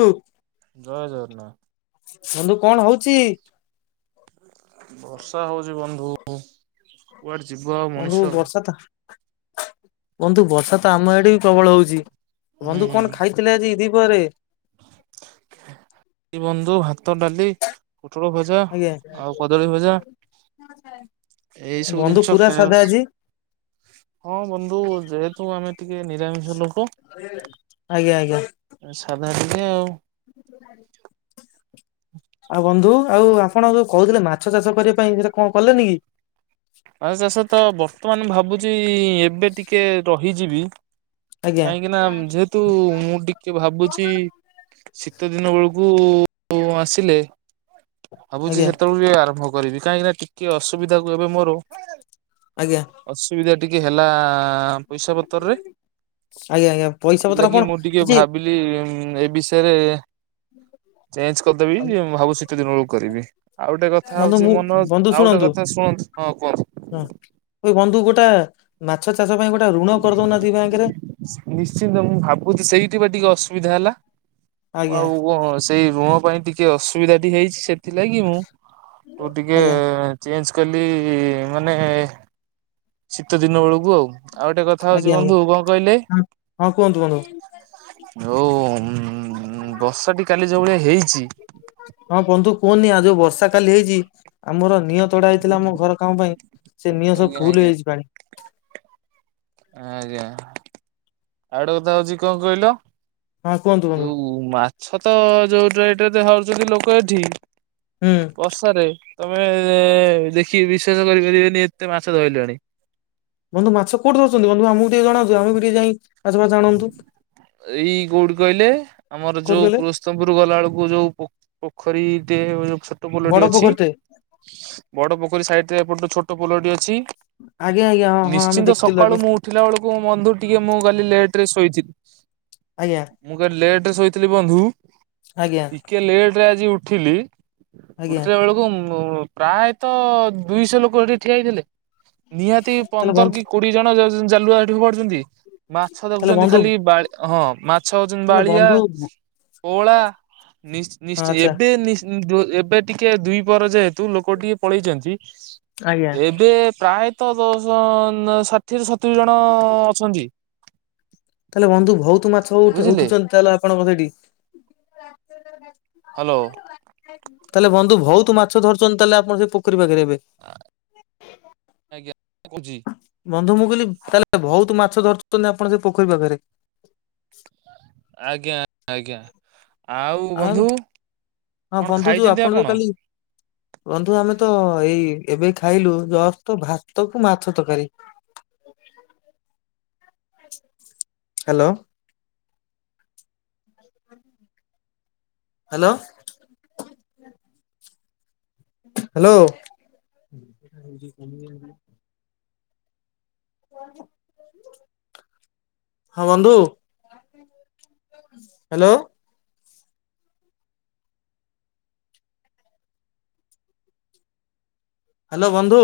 ଉ ଜୟ ଜଗନ୍ନାଥ। ବନ୍ଧୁ କଣ ହୋଉଛି? ବର୍ଷା ହୋଉଛି ବନ୍ଧୁ। କୁଆଡ଼େ ଯିବ ଆଉ? ମଣିଷ ବନ୍ଧୁ ହୁଁ ବର୍ଷା ତ ବନ୍ଧୁ ବର୍ଷା ତ ଆମ ଆଡ଼େ ବି ପ୍ରବଳ ହଉଛି। ବନ୍ଧୁ କଣ ଖାଇ ଥିଲେ ଆଜି ଦି ପହରେ? ଏଇ ବନ୍ଧୁ ଭାତ, ଡାଲି, ପୋଟଳ ଭ ଜା, ଆଜ୍ଞା ଆଉ କଦଳୀ ଭଜା, ଏଇ ସବୁ ବନ୍ଧୁ ଜିନିଷ ପୁରା ସାଧା ଖାଇବା ଆଜି ହଁ ବନ୍ଧୁ ଯେହେତୁ ଆମେ ଟିକେ ନିରାମିଷ ଲୋକ ହ ଆଜ୍ଞା ଆଜ୍ଞା। ସାଧା ଟିକେ ଆଉ। ଆଉ ବନ୍ଧୁ ଆଉ ଆପଣ ଯୋଉ କହୁଥିଲେ ମାଛ ଚାଷ କରିବା ପାଇଁ ସେଟା କଣ କଲେନି କି? ମା ଚାଷ ତ ବର୍ତ୍ତମାନ ଭାବୁଛି ଏବେ ଟିକେ ରହିଯିବି ଆଜ୍ଞା କାହିଁକି ନା ମ୍ ଯେହେତୁ ମୁଁ ଟି କେ ଭାବୁଛି ଶୀତ ଦିନ ବେଳକୁ ଆସିଲେ। ଭାବୁଛି ଆଜ୍ଞା ସେତେବେଳ କୁ ଯାଇ ଆରମ୍ଭ କରିବି କାହିଁକିନା ଟିକେ ଅସୁବିଧାକୁ ଏବେ ମୋର। ଆଜ୍ଞା। ଅସୁବିଧା ଟିକେ ହେଲା ପଇସା ପତର ରେ। ଆଜ୍ଞା ଆଜ୍ଞା ପଇସା ପତ୍ର ଆପଣ କିଛି। ବି ଏ ବିଷୟରେ ଚେଞ୍ଜ କରିଦେବି ଭାବୁଛି ଶୀତ ଦିନ ବେଳକୁ କରିବି। ଆଉ ଟେ କଥା ବନ୍ଧୁ ହଉଛି ମୁଁ ମନୋଜ ଆଉ ଟେ କଥା ଶୁଣନ୍ତୁ ହଁ କୁହନ୍ତୁ। ହୁଁ ଏଇ ବନ୍ଧୁ ଗୋଟା ମାଛ ଚାଷ ପାଇଁ ଗୋଟା ଋଣ କରି ଦଉ ନାହାନ୍ତି ବ୍ୟାଙ୍କ ରେ। ନିଶ୍ଚିନ୍ତ ମୁଁ ଭାବୁଛି ସେଇଠି ବା ଟିକେ ଅସୁବିଧା ହେଲା ମୁଁ ଆଜ୍ଞା ଆଉ କଁ। ସେଇ ଋଣ ପାଇଁ ଟିକେ ଅସୁବିଧା ଟି ହେଇଛି। ସେଥିଲାଗି ମୁଁ ଟିକେ। ଆଜ୍ଞା ଚେଞ୍ଜ କଲି ମାନେ। ଶୀତ ଦିନ ବେଳକୁ ଆଉ ଆଉ ଗୋଟେ କଥା ଆଜ୍ଞା ହଉଛି ଆଜ୍ଞା ବନ୍ଧୁ କଣ କହିଲେ। ହଁ ହଁ କୁହନ୍ତୁ ବନ୍ଧୁ। ଯୋଉ ଉଁ ବର୍ଷାଟି କାଲି ଯୋଉ ଭଳିଆ ହେଇଛି। ହଁ ବନ୍ଧୁ କୁହନି ଆ ଯୋଉ ବର୍ଷା କାଲି ହେଇଛି ଆମର। ନିଅଁ ତଡା ହେଇଥିଲା ଆମ ଘର କାମ ପାଇଁ ସେ ନିଅଁ ସବୁ ଆଜ୍ଞା ଫୁଲ ଆଜ୍ଞା ହେଇ ଯାଇଛି ପାଣି। ଆଜ୍ଞା ଆଉ ଗୋଟେ କଥା ହଉଛି କଁ କହିଲ? ହଁ କୁହନ୍ତୁ ବନ୍ଧୁ ଯୋଉ ମାଛ ତ ଯୋଉ ରେଟରେ ଧରୁଛନ୍ତି ଲୋକ ଏଠି। ହୁଁ। ବର୍ଷାରେ ତମେ ଦେଖି ବିଶ୍ଵାସ କରି ପାରିବେନି ଏତେ ମାଛ ଧଇଲେଣି। ବନ୍ଧୁ ମାଛ କୋଉଠି ଧରୁଛନ୍ତି ବନ୍ଧୁ ଆମକୁ ଟିକେ ଜଣାନ୍ତୁ ଆମ ବି ଟିକେ ଯାଇଁ। ଏଇ କୋଉଠୀ କହିଲେ ଆମର କୋଉଠି ଯୋଉ କହିଲେ ପୁରସ୍ ସ୍ତମ ପୁର ଗଲା ବେଳକୁ ଯୋଉ ପୋ ପୋଖରୀ ଟେ ଯୋଉ ଛୋଟ ବଡ ପୋଲଟିଏ ଅଛି। ପୋଖରୀଟେ ବଡ ପୋଖରୀ ସାଇଟ୍ ରେ ଏପଟେ ଛୋଟ ପୋଲଟି ଅଛି‌ ଆଜ୍ଞା ଆଜ୍ଞା ହଁ ହଁ ଆମେ ନିଶ୍ଚିନ୍ତ ଦେଖିଥିଲୁ ଆଜ୍ଞା ସକାଳୁ ମୁଁ ଉ ଉଠିଲା ବେଳକୁ ମୁଁ ବନ୍ଧୁ ଟିକେ ମୁଁ କାଲି ଲେଟ ରେ ଶୋଇଛି। ଆଜ୍ଞା। ମୁଁ କାଲି ଲେଟ୍ ରେ ଶୋଇଥିଲି ବନ୍ଧୁ। ଆଜ୍ଞା। ଟିକେ ଲେଟ୍ ରେ ଆଜି ଉଠିଲି ଆଜ୍ଞା ଉଠିଲା ବେଳକୁ ମୁଁ ମୁଁ। ପ୍ରାୟତ ଦୁଇଶହ ଲୋକ ସେଠି ଠିଆ ହେଇଥିଲେ ନିହାତି ତାହେଲେ ପନ୍ଦର ବନ୍ଧୁ କି କୋ ଡିଏ ଜଣ ଜ ଜାଲୁଆ ହେଠି ଫୋପାଡୁ ଛନ୍ତି। ମାଛ ତାହେଲେ ଦେଖୁଛନ୍ତି ବନ୍ଧୁ ଖାଲି ବାଳି ହଁ ମାଛ ହଉଛନ୍ତି ତାହେଲେ ବାଳିଆ। ବନ୍ଧୁ ହଁ ପୋଓଳା ନିଶ୍ଚି ନିଶ୍ଚି ଆଚ୍ଛା ଏବେ ନିଶ୍ଚ ଉଁ ଯୋ ଏବେ ଟିକେ ଦୁଇ ପହର ଯେହେତୁ ଲୋକ ଟିକେ ପଳେଇଛନ୍ତି। ଆଜ୍ଞା ଏବେ ପ୍ରାୟତ ଦଶ ଷାଠିଏରୁ ସତୁରି ଜଣ ଅଛନ୍ତି। ତା ହେଲେ ବନ୍ଧୁ ଭଉତ ମାଛ ଉଠୁ ବୁଝିଲେ ଉଠୁଛନ୍ତି ତାହେଲେ ଆପଣଙ୍କ ସେଇଠି। ହ୍ୟାଲୋ ତାହେଲେ ବନ୍ଧୁ ଭଉତୁ ମାଛ ଧରୁଛନ୍ତି ତାହେଲେ ଆପଣ ସେ ପୋଖରୀ ପାଖରେ ଏବେ। ସେ କଉଚି। ବନ୍ଧୁ ମୁଁ କହିଲି ତାହେଲେ ଭଉତୁ ମାଛ ଧରୁଛନ୍ତି ଆପଣ ସେ ପୋଖରୀ ପାଖରେ। ଆଜ୍ଞା ଆଜ୍ଞା ଆଉ ବନ୍ଧୁ ହଁ କଣ ବନ୍ଧୁ ଯୋଉ ଖାଇଛନ୍ତି ଯୋଉ ଆପଣ। କାଲି ବନ୍ଧୁ ଆମେ ତ ଏଇ ଏବେ ଖାଇଲୁ ଜଷ୍ଟ ତ ଭାତ କୁ ମାଛ ତକାରୀ। ହାଲୋ। ହାଲୋ। ହାଲୋ। ହଁ ବନ୍ଧୁ ହାଲୋ। ହାଲୋ ବନ୍ଧୁ।